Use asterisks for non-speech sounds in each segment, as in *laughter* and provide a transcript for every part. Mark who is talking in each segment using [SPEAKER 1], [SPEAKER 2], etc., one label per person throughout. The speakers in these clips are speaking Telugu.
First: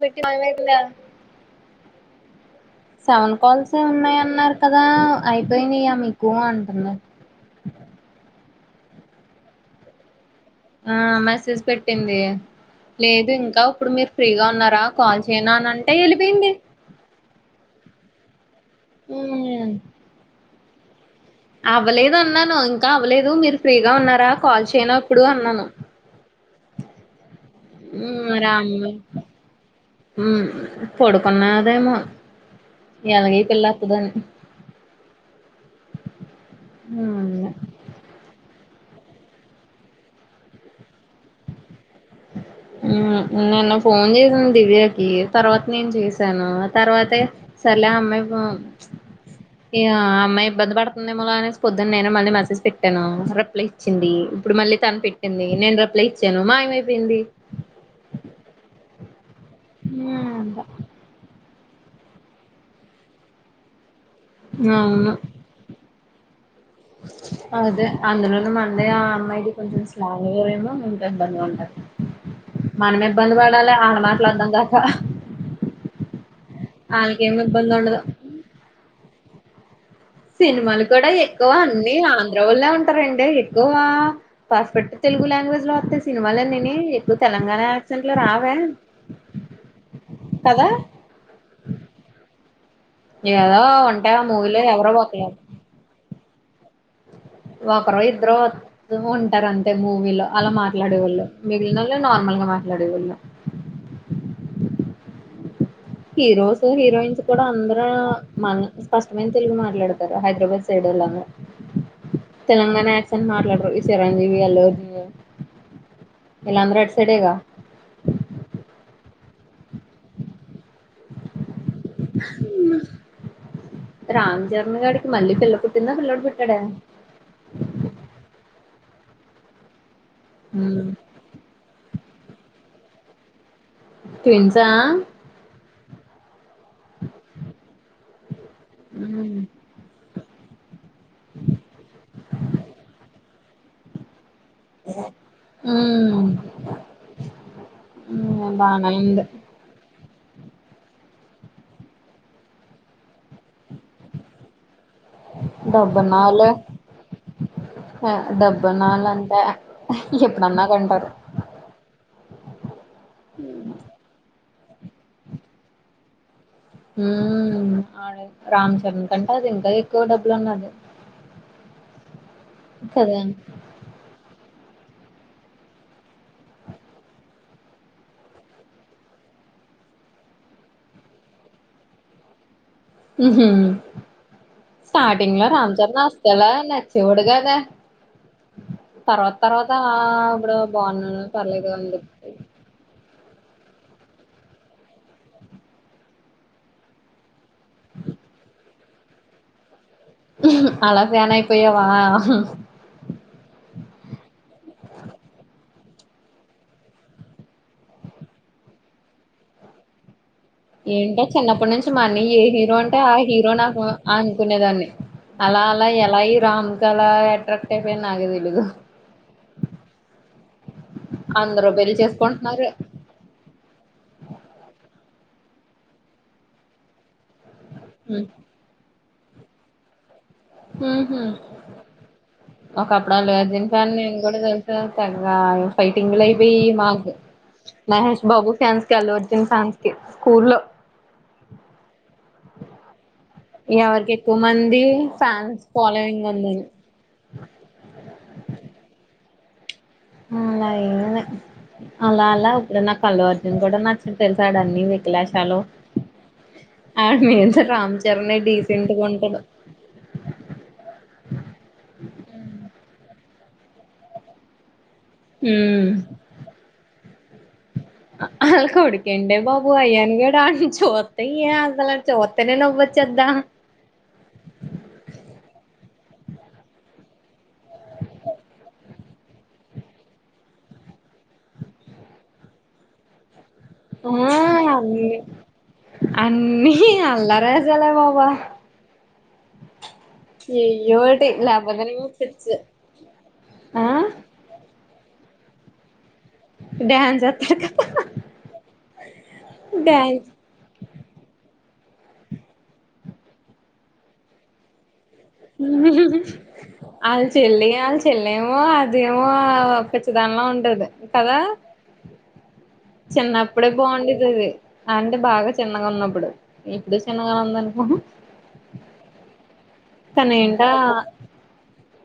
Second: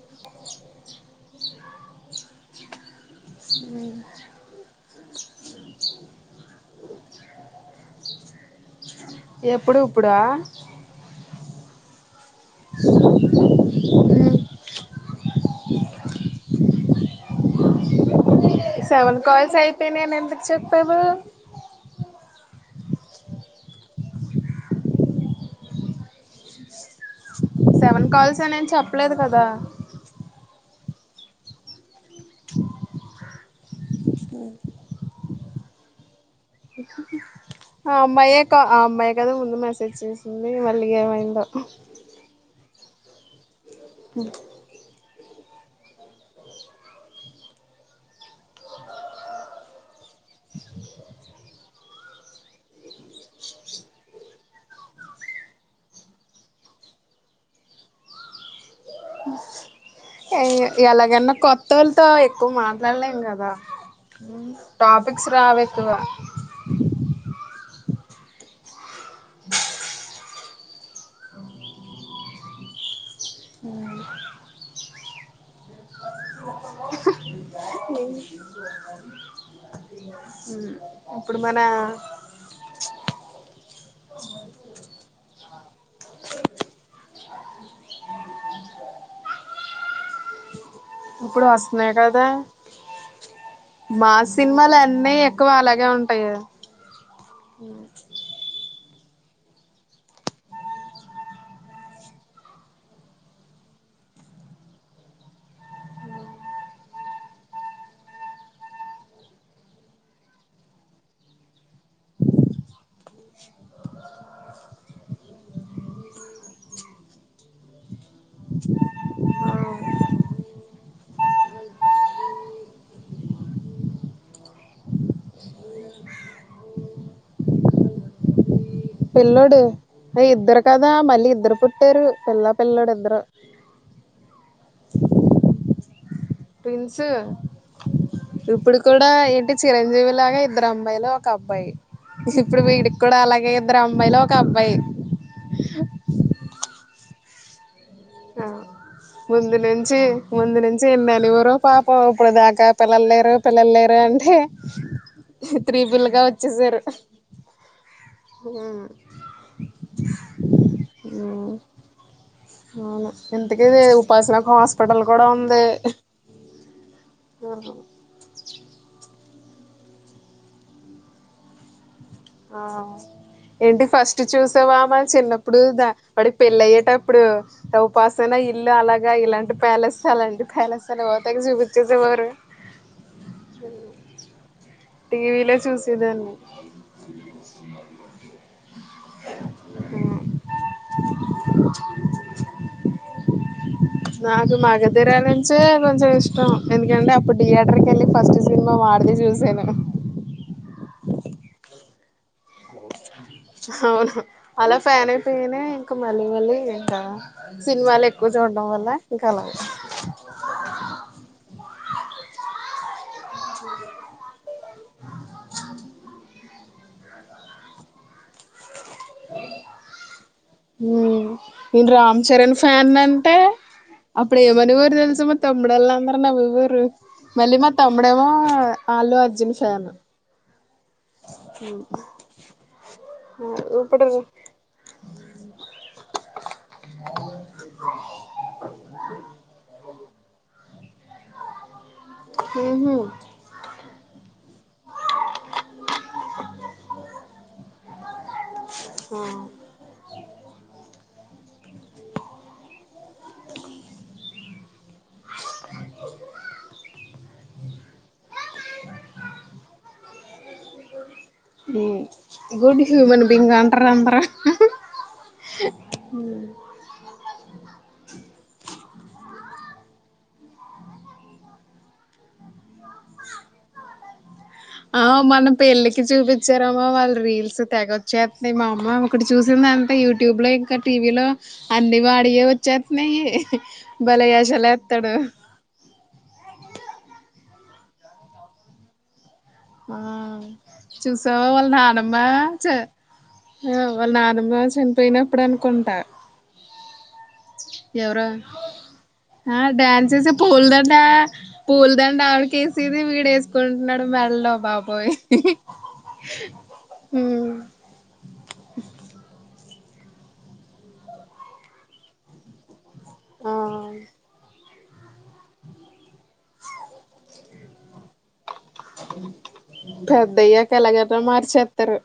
[SPEAKER 1] పెట్టి *unintelligible* సెవెన్ కాల్సే ఉన్నయన్నార్ కదా. అయ్పోయ్నియ మీకూ అంటున్న.
[SPEAKER 2] ఎప్పుడు ఉప్పుడా.
[SPEAKER 1] ఆ మెసేజ్ పెట్టింది లేదు ఇంక ఉప్పుడ్ మీర్ ఫ్రీగా ఉన్నారా కాల్ చేయ్నా అనంటే యెళ్ళపోయ్ంది.
[SPEAKER 2] సెవెన్
[SPEAKER 1] మ్మ్
[SPEAKER 2] కాల్సైపెయ్నాయనెందుక్ చెప్ *unintelligible*
[SPEAKER 1] అవ్వలేదు అన్నాను ఇంకా అవ్వలేదు మీరు ఫ్రీగా ఉన్నారా కాల్ చేయన ఉప్పుడు అన్నాను.
[SPEAKER 2] సెవెన్
[SPEAKER 1] మ్మ్
[SPEAKER 2] కాల్స్ అనేం
[SPEAKER 1] రామ్మ
[SPEAKER 2] చెప్పలేద్ కద.
[SPEAKER 1] పొడుకున్నాదేమొ ఎలగే ఈ పిళ్ళప్పదు అని. *unintelligible*
[SPEAKER 2] ఆ అమ్మాయే క ఆ అమ్మాయే కదా ముందు మెసేజ్ చేసింది మళ్ళీ ఏమైందో.
[SPEAKER 1] ఉమ్ నన్నాఫ్ ఫోన్ జేసింద్ దివ్యాకి. తర్వాత నేన్ జేసాను తర్వాతే సర్లే ఆ అమ్మాయ్ ఫో చ్ ఏ అ అమ్మాయ్ ఇబ్బంది పడుతుందేమోలే అనేసి పొద్దున్ నేనే మళ్ళీ మెసేజ్ పెట్టాను రిప్లై ఇచ్చింది. ఇప్పుడు మళ్ళీ తను పెట్టింది. నేను రిప్లై ఇచ్చాను. మాయమై. పేంది
[SPEAKER 2] ఎ ఎలాగన్న కొ ట్టోల్తో ఎక్కువ్ మాట్లాల్లేం కద. ఉమ్ టాపిక్స్ రావెక్కువ.
[SPEAKER 1] అదె అందులోను మన్ దే ఆ అమ్మాయ్డి కొంచెం స్లా మనమె ఇబ్బంది పడాలె ఆడ మాట్లా అర్దం గాక. ఇబ్బంది ఉండదు
[SPEAKER 2] ఈ
[SPEAKER 1] సినిమాలు కూడా ఎక్కువ
[SPEAKER 2] మన
[SPEAKER 1] అన్ని ఆంధ్ర వాళ్ళె ఉంటారండె ఎక్కువా పర్పెక్ట్ తెలుగు లాంగ్వేజ్లొ వొత్తాయ్ సినిమాలన్నీని ఎక్కు. తెలంగాణా యాక్సెంట్లొ రావే కద.
[SPEAKER 2] ఇప్పుడు వస్తున్నాయ్ కదా.
[SPEAKER 1] ఏదో ఉంటాయి ఆ మూవీలో ఎవరో
[SPEAKER 2] మాస్సినిమాలన్నీ ఎక్కువ అలాగే ఉంటాయ్ గద.
[SPEAKER 1] వకరో ఇద్ద్రో *unintelligible* ఉంటారంతె మూవీలో అలా మాట్లాడేవొళ్ళు మిగిల్నొల్లె నార్మల్గ మాట్లాడేవొళ్ళు. హీరోస్ హీరోయిన్స్ కూడా అందరూ మన స్పష్టమైన్ తెలుగు మాట్లాడ్తార హైద్రాబాద్ సైడోల్లమొ తెలంగాణ యాక్సన్ మాట్లడిరు ఈ సిరంజీవి అల్లు అర్విందు వీల్లందరూ అట్ సైడేగా. రామ్ చరణ్ గాడికి మళ్ళీ పిల్ల పుట్టిందా పిల్లోడు పుట్టాడా.
[SPEAKER 2] పిల్లోడె ఎ ఇద్దరు కదా మళ్ళీ ఇద్దరు పుట్టారు. పిల్లా పిల్లడు ఇద్దరు
[SPEAKER 1] ట్విన్సా?
[SPEAKER 2] ట్విన్సు. ఇప్పుడు కూడా
[SPEAKER 1] ఉమ్
[SPEAKER 2] ఏంటి చిరంజీవి లాగా ఇద్దరు అమ్బయిలు ఒక అబ్బాయి. ఇప్పుడు వీడిక్కూడా అలా ఈద్దరమ్మాయిలు ఒక్
[SPEAKER 1] మ్మ్
[SPEAKER 2] ఆ ముందు నుంచి ముందు నుంచి ఎన్ననెవారో, పాపం ఇప్పుడు దాకా పిల్లల్లేరు పిల్లల్లేరు అంటే త్రీ పిల్లకాయ్
[SPEAKER 1] డబ్బున్నోళ్ళు
[SPEAKER 2] వచ్చేసారు. మ్
[SPEAKER 1] డబ్బున్నోళ్ళు అంటే ఎప్పుడన్నా కొంటారు
[SPEAKER 2] మ్మ్ అవును ఇంతకీ ఉపాసన హాస్పిటల్ కూడా ఉంది
[SPEAKER 1] మ్మ్మ్ రామ్చంద్ అంటే అది ఇంకా ఎక్కువ డబ్బులన్నాది.
[SPEAKER 2] ఆ ఏంటి ఫస్ట్ చూస్ తె వామ చిన్నప్పుడు దా వాడికి పెళ్ళి అయ్యేటప్పుడు ఉపాసన ఇల్లు అలాగ, ఇలాంటి ప్యాలెస్, అలాంటి ప్యాలెస్, తర్వాత తెగ చూపించేసేవారు.
[SPEAKER 1] మ్మ్ హు స్టార్టింగ్ లో
[SPEAKER 2] టీవీలో
[SPEAKER 1] రామ్ చరణ్
[SPEAKER 2] చూసేదాన్ని
[SPEAKER 1] వస్తలా నచ్చేవాడు కాద తర్వాత తర్వాత ఇప్పుడు బాగున్నా పర్లేదు అని చెప్పి
[SPEAKER 2] నాకు మగధిర నుంచే కొంచెం ఇష్టం. ఎందుకంటే అప్పుడు థియేటర్ కెళ్ళి ఫస్ట్ సినిమా వాడిదె చూసాను.
[SPEAKER 1] అలా ఫ్యానయిపోయావా?
[SPEAKER 2] అవును. అలా ఫ్యాన్ అయిపోయనే ఇంక మళ్ళీ మళ్ళీ ఇంకా సినిమాలు ఎక్కువ చూడ్డం వల్ల ఇంకలాగ
[SPEAKER 1] మని ఏ హీరోయిన్ అ ఆ హీరో నాకు అనుకునేదాన్ని అలా అలా ఎలా ఈ రామ్ కెలాగ్ అట్రాక్ట్ అయిపోయిన్నాగే తెలీదు.
[SPEAKER 2] మ్మ్
[SPEAKER 1] అందరూ
[SPEAKER 2] నేన్
[SPEAKER 1] పెళ్లి
[SPEAKER 2] రామ్ చరణ్
[SPEAKER 1] చేసుకుంటున్నారు
[SPEAKER 2] ఫ్యాన్నంటే అప్పుడేమనె వారు తెలుస్ స మా తమ్ముడల్ అందరు నవ్వేవారు. మళ్లీ మా తమ్ముడేమో అల్లొ అర్జున్ ఫ్యాన్.
[SPEAKER 1] మ్మ్ హు ఒకప్పుడు అల్లు అర్జున్ ఫ్యాన్
[SPEAKER 2] ఇప్పుడు
[SPEAKER 1] నేను కూడ తెలుసా! పన్ ఆ ఫైటింగ్ లయిపోయి మాక్ మహేష్ బాబు ఫ్యాన్స్ కి అల్లు అర్జున్ ఫ్యాన్స్ కె స్కూల్లో
[SPEAKER 2] మ్మ్ హు
[SPEAKER 1] ఎవరికి ఎక్కువ మంది ఫ్యాన్స్ ఫాలోయింగ్ ఉందని
[SPEAKER 2] ఆ
[SPEAKER 1] అలా అలా ఇప్పుడు నా అల్లు అర్జున్ కూడా నచ్చు తెల్స్ సాడు అన్ని వికలాశాలు ఆడ్ నేమ్సే రామ్ చరణ్ నే డీసెంట్గా ఉంటడు.
[SPEAKER 2] గుడిసు మన బింగా అంటారు అందర
[SPEAKER 1] ఉమ్
[SPEAKER 2] హు
[SPEAKER 1] ఆలా కొడుకు ఎంటే బాబు అయ్యానుగాడు ఆడిని చూత్తేనే నవ్వు వచ్చేద్దా
[SPEAKER 2] కి చూపించారమ్మా వాళ్ళు రీల్స్ తెగ వచ్చేస్తున్నాయి. మా అమ్మ ఒకటి చూసింది అంతా యూట్యూబ్ లో, ఇంకా టీవీలో, అన్ని వాడియే వచ్చేస్తున్నాయి. భలే ఎసలేత్తాడు
[SPEAKER 1] అన్నీ అల్లార సలే వాబ
[SPEAKER 2] ఆ
[SPEAKER 1] ఏయ్యోటి
[SPEAKER 2] చూసావా వాళ్ళ
[SPEAKER 1] లేకపోతే నేమో
[SPEAKER 2] నానమ్మ
[SPEAKER 1] పిచ్చి
[SPEAKER 2] చ హు
[SPEAKER 1] ఆ
[SPEAKER 2] వాళ్ళ నానమ్మ చన్ పోయినప్పుడు అనుకుంటా
[SPEAKER 1] డ్యాన్
[SPEAKER 2] ఎవరో ఆ డాన్సస్
[SPEAKER 1] డ్యాన్స్
[SPEAKER 2] పోల్ందంట పూలదండ ఆవిడిక వేసిది వీడ వేసుకుంటున్నాడు మెల్లో బాబోయి
[SPEAKER 1] అళ
[SPEAKER 2] ఉమ్
[SPEAKER 1] చెల్లి ఆలు చెల్లి ఏమో అదేమో ఖచ్చితంలా ఉంటది కదా
[SPEAKER 2] ఆ
[SPEAKER 1] చిన్నప్పుడే బాగుండేది అది అంటే బాగా చిన్నగా ఉన్నప్పుడు ఇప్పుడు చిన్నగానే ఉంద అనుకో
[SPEAKER 2] పెద్దయ్యక ఎలగట మాట చెప్తారు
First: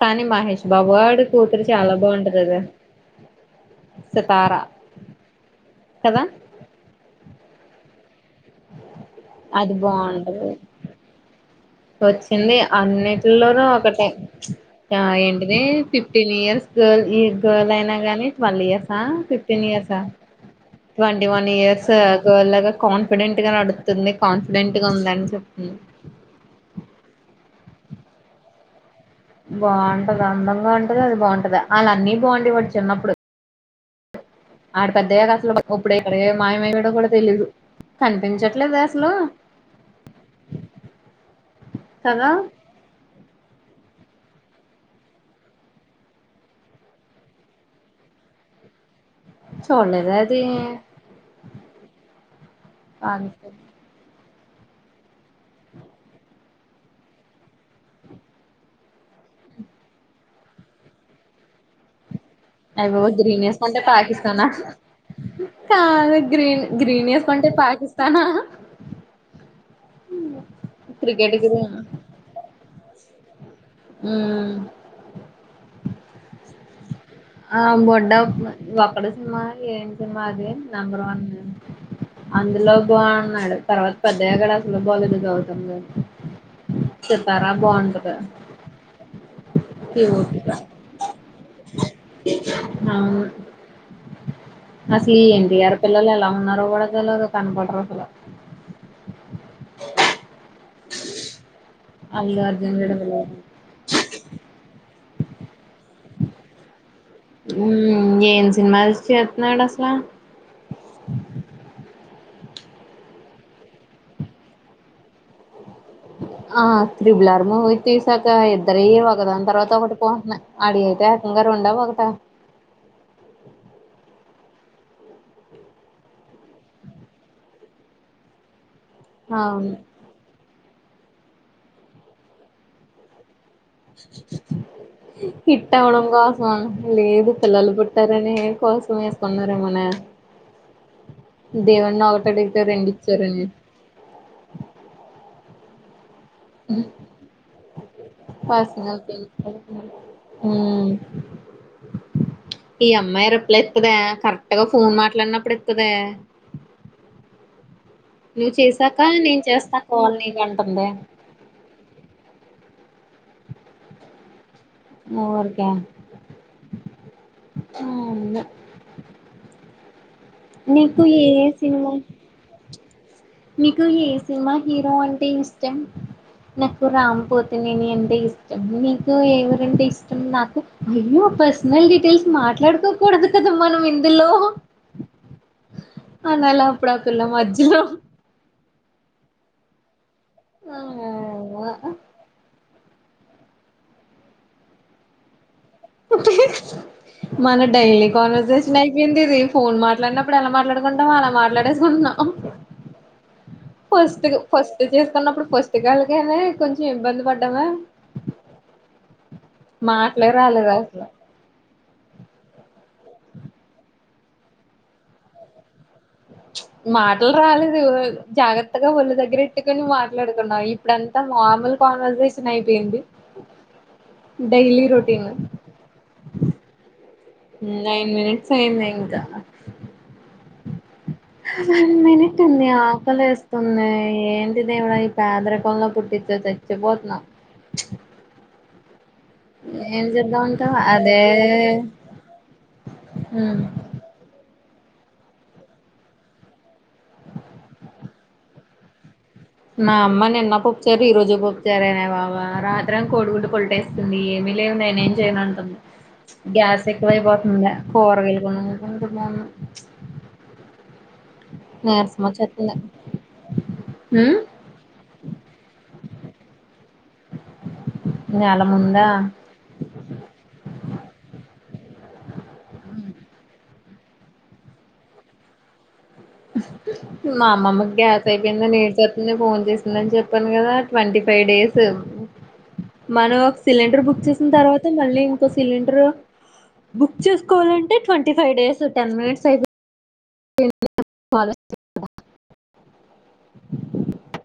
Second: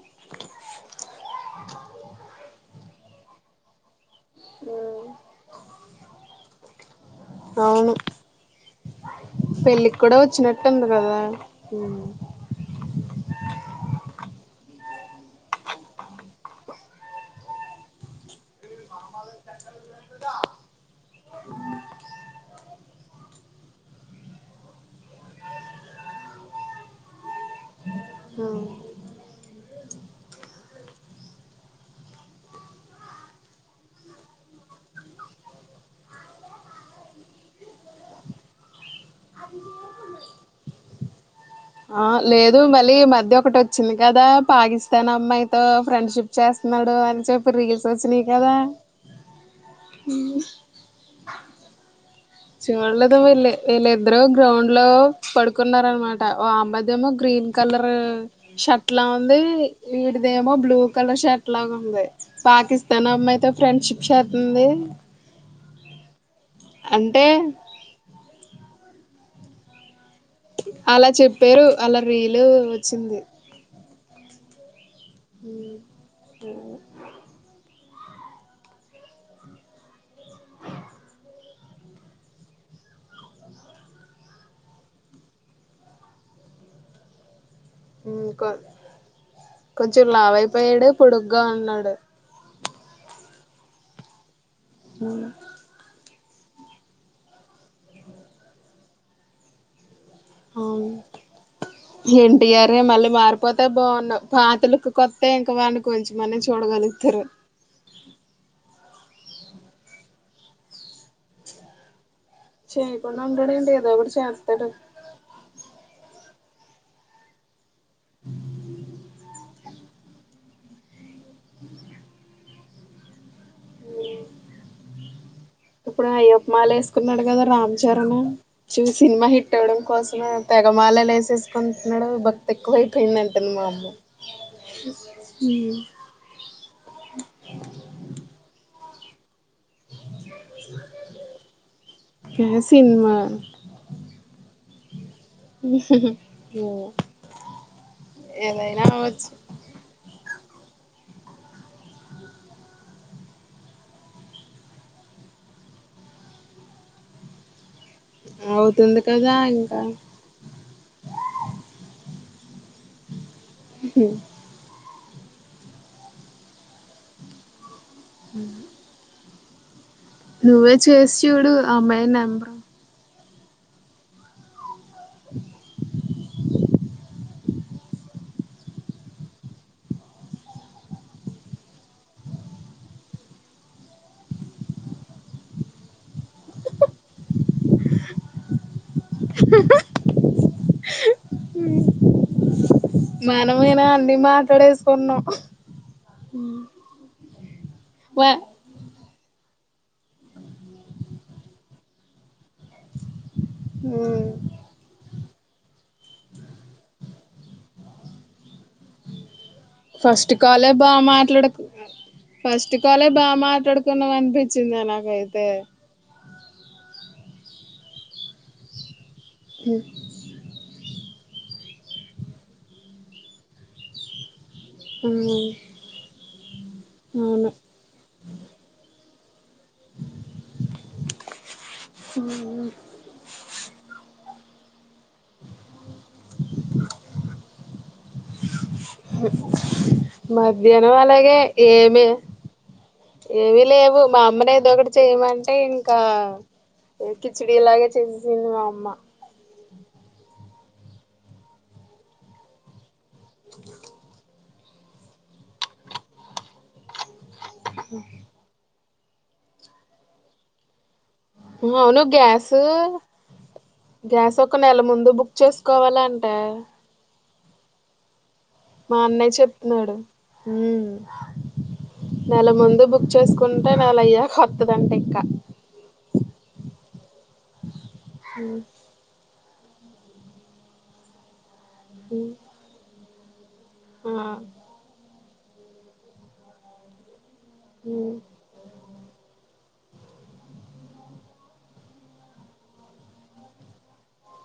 [SPEAKER 1] కానీ మహష్ గాడు కూతురు చాలా బాగుంటది కదా సతారా కాద
[SPEAKER 2] అవును
[SPEAKER 1] అది
[SPEAKER 2] పెళ్ళికి కూడా
[SPEAKER 1] బాగుంటది
[SPEAKER 2] వచ్చినట్టు ఉంది కదా ఉ
[SPEAKER 1] వచ్చింది అన్నింటిలోనూ ఒకటే ఏంటిది ఫిఫ్టీన్ ఇయర్స్ గర్ల్ ఈ గర్ల్ అయినా గాని ట్వెల్వ్ ఇయర్సా fifteen years twenty one years *unintelligible* confident గా నడుతుంది కాన్ఫిడెంట్ గా ఉందని చెప్తుంది
[SPEAKER 2] అ
[SPEAKER 1] బాగుంటది అందంగా ఉ కదా అది బాగుంటదాఅలా ఆళ్ల అన్నయ్య బాగుండే వాడు చిన్నప్పుడు ఆడు పెద్దయ్యాక అసలు ఇప్పుడు ఎక్కడ మాయమయడో కూడా తెలీదు కనిపించట్లేదు అసలు
[SPEAKER 2] *inaudible* ఆ
[SPEAKER 1] కదా
[SPEAKER 2] లేదు మళ్ళీ మధ్య ఒకటి వచ్చింది కదా పాకిస్తాన్ అమ్మాయితో ఫ్రెండ్షిప్ చేస్తున్నాడు అని చెప్పి రీల్స్ వచ్చినాయి కదా
[SPEAKER 1] చూలేద అది
[SPEAKER 2] చూడలేదు *unintelligible* అందరు గ్రౌండ్ లో పడుకున్నార అనమాట ఓ అమ్మదిమో గ్రీన్ కలర్ షర్ట్ లా ఉంది వీడిదేమో బ్లూ కలర్ షర్ట్ లా ఉంది పాకిస్తాన్
[SPEAKER 1] *unintelligible* గ్రీన్
[SPEAKER 2] అమ్మాయితో
[SPEAKER 1] వేసుకుంటే
[SPEAKER 2] ఫ్రెండ్షిప్
[SPEAKER 1] పాకిస్తానా
[SPEAKER 2] చేస్తుంది
[SPEAKER 1] కాదు గ్రీన్ గ్రీన్
[SPEAKER 2] అంటే
[SPEAKER 1] వేసుకుంటే పాకిస్తానా
[SPEAKER 2] అలా
[SPEAKER 1] క్రికెట్
[SPEAKER 2] చెప్పారు
[SPEAKER 1] గ్రీన్
[SPEAKER 2] అలా రీలు వచ్చింది
[SPEAKER 1] మ్మ్
[SPEAKER 2] *inaudible*
[SPEAKER 1] ఆ బొడ్డ ఒటి సినిమా ఏ సినిమా అది నెంబర్ వన్ అందులో బాగున్నాడు తర్వాత పెద్ద *unintelligible*
[SPEAKER 2] కొ కొంచెం లావు
[SPEAKER 1] క్యూట్ గా
[SPEAKER 2] అయిపోయాడు పొడుగ్గా ఉన్నాడు
[SPEAKER 1] అవును అసలీ యన్టీఆర్ పిల్లలు ఎలా *unintelligible* కూడా తెలవదు కనపడురు అసలా అల్లు
[SPEAKER 2] యన్టీఆర్
[SPEAKER 1] అర్జున్ కూడా
[SPEAKER 2] మళ్ళీ
[SPEAKER 1] తెలవదు
[SPEAKER 2] మారిపోతే బాగున్నా పాతలు కొత్తె ఇంక *unintelligible* చూడగలుగుతారు
[SPEAKER 1] హ్మ్ ఏమ్ సినిమా *unintelligible* *unintelligible* అసలా
[SPEAKER 2] చేయకుండా ఉండడండి. ఏదో ఒకటి చేత్తాడు.
[SPEAKER 1] ఆ త్రిబుల్ఆర్ మూవీ తీసాక ఇద్దరీ ఒకదాని తర్వాత ఒక. *unintelligible* రెండా ఒకటా
[SPEAKER 2] ఇప్పుడు అయ్యప్ప మాల వేసుకున్నాడు కదా రామ్ చరణ్. చూ సినిమా హిట్
[SPEAKER 1] అవును
[SPEAKER 2] అవ్వడం కోసమే తెగ మాలలు వేసేసుకుంటున్నాడు భక్తి ఎక్కువైపోయింద
[SPEAKER 1] హిట్
[SPEAKER 2] అమ్మ
[SPEAKER 1] అవడం కోసమా లేదు పిల్లలు పుట్టారనే కోసం. *unintelligible* దేవున్ని ఒకటి అడిగితే
[SPEAKER 2] సినిమా
[SPEAKER 1] రెండిచ్చారని. హ్మ్
[SPEAKER 2] ఏదైనా
[SPEAKER 1] పర్స్నల్స్
[SPEAKER 2] అవచ్చు
[SPEAKER 1] *unintelligible* ఈ అమ్మాయి రిప్లై ఇత్తదా, కరెక్ట్ గా ఫోన్ మాట్లాడినప్పుడు ఇత్తదా. నువ్వు చేసాక
[SPEAKER 2] అవుతుంది కదా
[SPEAKER 1] నేను చేస్తా
[SPEAKER 2] ఇంకా
[SPEAKER 1] కాల్ నీకు అంటుంది..
[SPEAKER 2] హు మ్మ్
[SPEAKER 1] ఊర్కే ఆ ఉంది.
[SPEAKER 2] నువ్వే చేసి
[SPEAKER 1] ఏ
[SPEAKER 2] చూడు ఆ అమ్మాయి నెంబర్.
[SPEAKER 1] నీకు ఏ సినిమా హీరో అంటే ఇష్టం. రామ్ పోతినేని అంటే ఇష్టం. నీకు ఎవరంటే ఇష్టం నాకు అయ్యో పర్సనల్ డీటెయిల్స్ మాట్లాడుకోకూడదు. కదా మనం ఇందులో అలా అలా అప్పుడవుతున్న మజ్జలో. ఆ ఆ
[SPEAKER 2] మనమైనా అన్ని మాట్లాడేసుకున్నాం.
[SPEAKER 1] మన డైలీ
[SPEAKER 2] వా
[SPEAKER 1] కాన్వర్జేషన్. ఏందిది ఫోన్ మాట్లాడినప్పుడు ఎలా మాట్లాడుకుంటాం, అలా మాట్లాడేసుకుంటున్నాం. First first. చదువుకున్నప్పుడు పుస్తకాలకని కొంచెం ఇబ్బంది పడ్డామా. మాటలే
[SPEAKER 2] ఫస్ట్ కాలే
[SPEAKER 1] రాలేదు
[SPEAKER 2] బా
[SPEAKER 1] అసలు
[SPEAKER 2] మాట్లాడకు ఫస్ట్ కాలే బా మాట్లాడుకున్నాం అనిపించిందే నాకైతే.
[SPEAKER 1] చ్ మాటలు రాలేదు. జాగ్రత్తగా ఒల్లు దగ్గ రెట్టుకొని మాట్లాడుకున్నాం ఇప్పుడు. మామూలు కాన్వర్జేషన్ అయిపోయింది. Daily routine.
[SPEAKER 2] అవును
[SPEAKER 1] నైన్ మినిట్స్ అయిందే అ వన్ మనిట్ంది ఆకలి లే ఉన్నాయి. ఏంటి దేవుడ ఈ పేదరికంలో పుట్టించ చచ్చిపోతున్నాం. ఏం చేద్దామంటావ్
[SPEAKER 2] మధ్యాహ్నం
[SPEAKER 1] అదే
[SPEAKER 2] అలాగే ఏమి ఏమి లేవు. మా అమ్మనే ఇదొకటి చేయమంటే ఇంకా కిచిడి లాగే చేసేసింది. మా అమ్మ
[SPEAKER 1] మా అమ్మా నిన్న పప్పుచారే ఈ రోజు పప్పుచారెనే బాబు ఆ మాం కోడు గుడ్డు కొలటేస్తుంది ఏ నేనేం చేయనుంటంది గ్యాస్ ఎక్కువైపో కూరగాయలు కోన్ రడు మేమ్ *unintelligible*
[SPEAKER 2] అవును గ్యాస్ గ్యాస్ ఒక నెల ముందు బుక్ చేసుకోవాలంట.
[SPEAKER 1] నెల
[SPEAKER 2] మా
[SPEAKER 1] ముందా
[SPEAKER 2] అన్నయ చెప్తున్నాడు. ఉమ్ నెల ముందు బుక్ చేసుకుంటే నెల అయ్యాక వాతాదంట, ఇంకా
[SPEAKER 1] మా అమ్మమ్మ గ్యాస్ అయిపోయిందని ఏడ్చేతుంది ఫోన్, చేసిందని చెప్పాను కదా ట్వంటీ ఫైవ్ డేస్ స్
[SPEAKER 2] ఉ
[SPEAKER 1] మను అఫ్ సిలిండర్ బుక్
[SPEAKER 2] ఆ
[SPEAKER 1] చేసిన తర్వాత మళ్ళీ, సిలిండరు బుక్ చేసుకోవాలంటే
[SPEAKER 2] ఉమ్
[SPEAKER 1] twenty five days ten minutes అయి *unintelligible*